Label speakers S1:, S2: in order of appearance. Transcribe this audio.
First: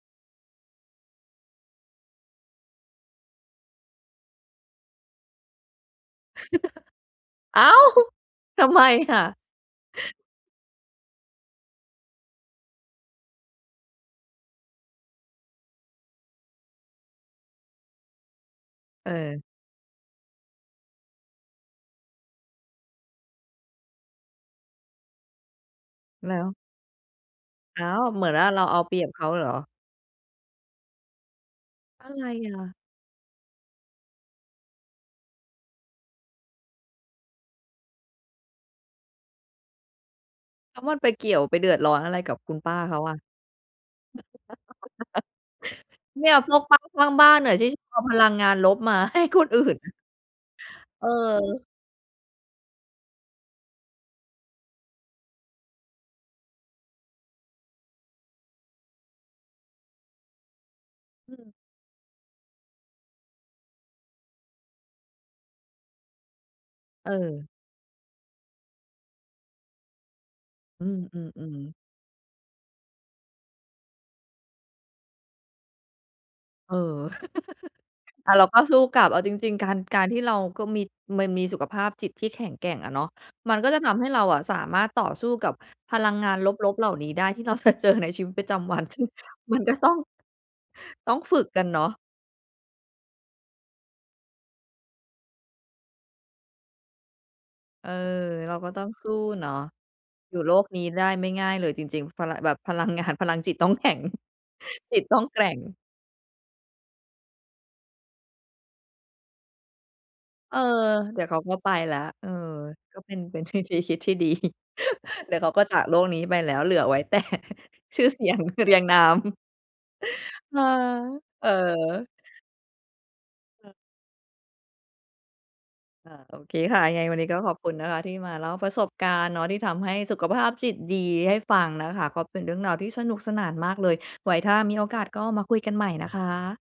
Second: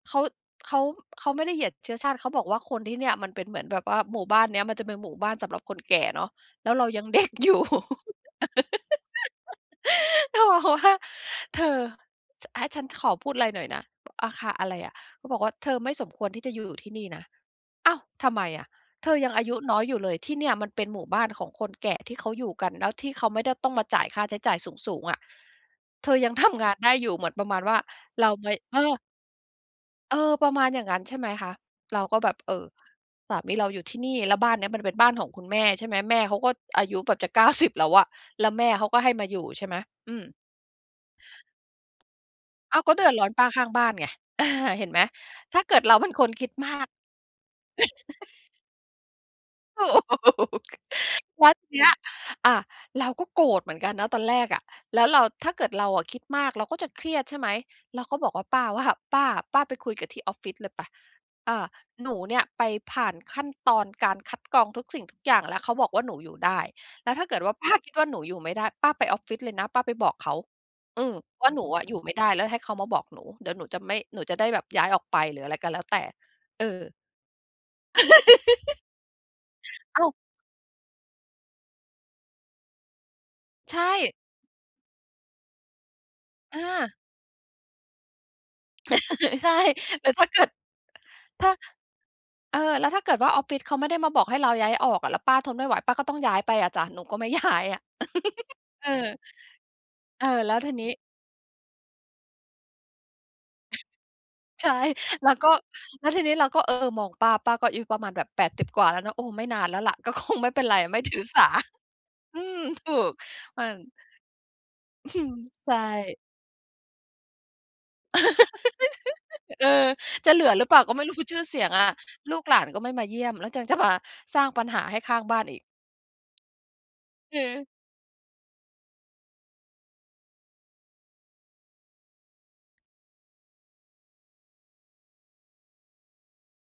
S1: เขา เขา เขาไม่ได้เหยียดเชื้อชาติ เขาบอกว่าคนที่เนี่ย มันเป็นเหมือนแบบว่าหมู่บ้านเนี้ย มันจะเป็นหมู่บ้านสำหรับคนแก่เนาะ แล้วเรายัง เด็กอยู
S2: อ
S1: ่
S2: ้าว ทำไมน่ะ?
S1: แล้วบอกว่า "เธอ ช ให้ฉันขอพูดอะไรหน่อยนะ" "อา ค่ะ อะไรอะ?" เขาบอกว่า "เธอไม่สมควรที่จะอยู่ที่นี่นะ" อ้าว ทำไมอะ? "เธอยังอ
S2: เออ
S1: ายุน้อยอยู่เลย ที่เนี่ยมันเป็นหมู่บ้านของคนแก่ที่เขาอยู่กัน แล้วที่เขาไม่ได้ต้องมาจ่ายค่าใช้จ่ายสูง ๆ อะ เธอย
S2: แ
S1: ั
S2: ล
S1: ง
S2: ้
S1: ท
S2: ว?
S1: ำ งานได้อยู่" เหมือนประมาณว่า
S2: อ้าว เหม
S1: เร
S2: ือ
S1: า
S2: นว
S1: ไ
S2: ่
S1: ป
S2: าเราเ
S1: เ
S2: อ
S1: อ
S2: าเป
S1: อ
S2: รียบเขาเหรอ?
S1: เออ ประมาณอย่างงั้น ใช่ไหมคะ เรา
S2: อะ
S1: ก็
S2: ไร
S1: แบบ เ
S2: อ
S1: อ่อ
S2: ะ?
S1: สามีเราอยู่ที่นี่ แล้วบ้านเนี้ยมันเป็นบ้านของคุณแม่ ใช่ไหม แม่เขาก็อายุแบบจะ 90 แล้วอะ แล้วแม่เขาก็ให้มาอยู่ ใช่ไหม อืม
S2: แล้วมันไปเกี่ยว ไปเดือดร้อนอะไรกับคุณป้
S1: อ
S2: า
S1: ้าว ก
S2: เ
S1: ็
S2: ขา
S1: เดือ
S2: อ
S1: ด
S2: ะ
S1: ร้อนป้าข้างบ้านไง อะฮะ เห็นไหม ถ้าเกิดเราเป็นค
S2: เนี
S1: น
S2: ่ย
S1: คิ
S2: พ
S1: ด
S2: วก
S1: ม
S2: ป้า
S1: าก
S2: ข้างบ้านน่ะ ที่จะเอาพลังงานลบมาให้คนอื่น
S1: ถูก แล้ว
S2: เออ
S1: ทีเนี้ย อา เราก็โกรธเหมือนกันนะตอนแรกอะ แล้วเรา ถ้าเกิดเราอะคิดมาก เราก็จะเครียด ใช่ไหม เราก็บอกว่า ป้าว่า "ป้า ป้าไปคุยกับที่ออฟฟิศเลยไป
S2: อื
S1: อ
S2: ม
S1: า หนูเนี่ยไปผ่านขั้นตอนการคัดกรองทุกสิ่งทุกอย่างแล้ว เขาบอกว่าหนูอยู่ได้ แ
S2: เ
S1: ล้วถ้าเกิ
S2: อ
S1: ด
S2: อ
S1: ว่าป้าคิดว่าหนูอยู่ไม่ได้ ป้าไปออฟฟิศเลยนะ ป้าไปบอกเขา
S2: อื
S1: อืม ว่า
S2: อ
S1: หนู
S2: ๆ ๆ
S1: อะอยู่ไม่ได้แล้วให้เขามาบอกหนู เดี๋ยวหนูจะไม่ หนูจะได้แบบย้ายออกไป หรืออะไรก็แล้วแต่" เอ
S2: เออ
S1: อ
S2: อะ เราก็สู้กลับ เอาจริง ๆ การ ก
S1: อ้
S2: า
S1: า
S2: ร
S1: ว
S2: ที่เราก็มี มันมีสุขภาพจิตที่แข็งแกร่งอะเนาะ มันก็
S1: ใช
S2: จะทำให้
S1: ่
S2: เราอะสามารถต่อสู้กับพลังงาน
S1: อ
S2: ลบ ๆ เหล่
S1: า
S2: านี้ได้ ที่เรา จะเจอในชีวิตประจำวัน ที่
S1: ใช่
S2: มันก็ต้อง
S1: แล้วถ้าเกิด
S2: ต้องฝึ
S1: ถ
S2: ก
S1: ้า
S2: กันเนาะ
S1: เออ แล้วถ้าเกิดว่า ออฟฟิศเขาไม่ได้มาบอกให้เราย้ายออกอะ แล้วป้าทนไม่ไหว ป้าก็ต้องย้ายไปอะจ้ะ หนูก็ไม่ย้ายอะ
S2: เออ เราก็ต้
S1: เ
S2: อ
S1: อ
S2: งสู
S1: อ
S2: ้เนาะ
S1: เอ
S2: อยู่
S1: อ
S2: โ
S1: แ
S2: ล
S1: ล้ว
S2: ก
S1: ที
S2: นี้
S1: นี้
S2: ได้ไม่ง่ายเลยจริง ๆ พะละ แบบพลังงาน พลังจิตต้อง แข็ง
S1: ใช่
S2: จิตต้อง
S1: แล้ว
S2: แกร
S1: ก
S2: ่
S1: ็
S2: ง
S1: แล้วทีนี้เราก็ เออ มองป้า ป้าก็อายุประมาณแบบ 80 กว่าแล้วเนาะ โอ้ ไม่นานแล้วแหละ ก็คงไม่
S2: เอ
S1: เป
S2: อ
S1: ็นไร ไม่ถ
S2: เ
S1: ื
S2: ดี๋
S1: อ
S2: ยวเข
S1: ส
S2: า
S1: า
S2: ก็ไปแล้ว เออ
S1: อืม ถู
S2: ก็เป
S1: ก
S2: ็น เป็นวิ
S1: นั่
S2: ธี
S1: น
S2: คิดที่ดี
S1: อื
S2: เ
S1: ม
S2: ดี๋ยวเขาก็
S1: ใช
S2: จ
S1: ่
S2: ากโลกนี้ไปแล้ว เหลือไว้ แต่ ชื่อเสียงเรียงนาม
S1: เออ จะเหลือ
S2: เอ
S1: ห
S2: อ
S1: รือเปล่าก็ไม่รู้? คือชื่
S2: เอ
S1: อ
S2: อ
S1: เสียงอะ ลูกหลานก็ไม่มาเยี่ยม แล้วยัง
S2: เอ
S1: จ
S2: อ
S1: ะมาสร้างปัญหาให้ข้างบ้านอีก
S2: เอ่อ โอเคค่ะ ยังไงวันนี้ก
S1: อ
S2: ็ขอบ
S1: ือ
S2: คุณนะคะ ที่มาเล่าประสบการณ์เนาะ ที่ทำให้สุขภาพจิตดีให้ฟังนะคะ ก็เป็นเรื่องราวที่สนุกสนานมากเลย ไว้ถ้ามีโอกาสก็มาคุยกันใหม่นะคะ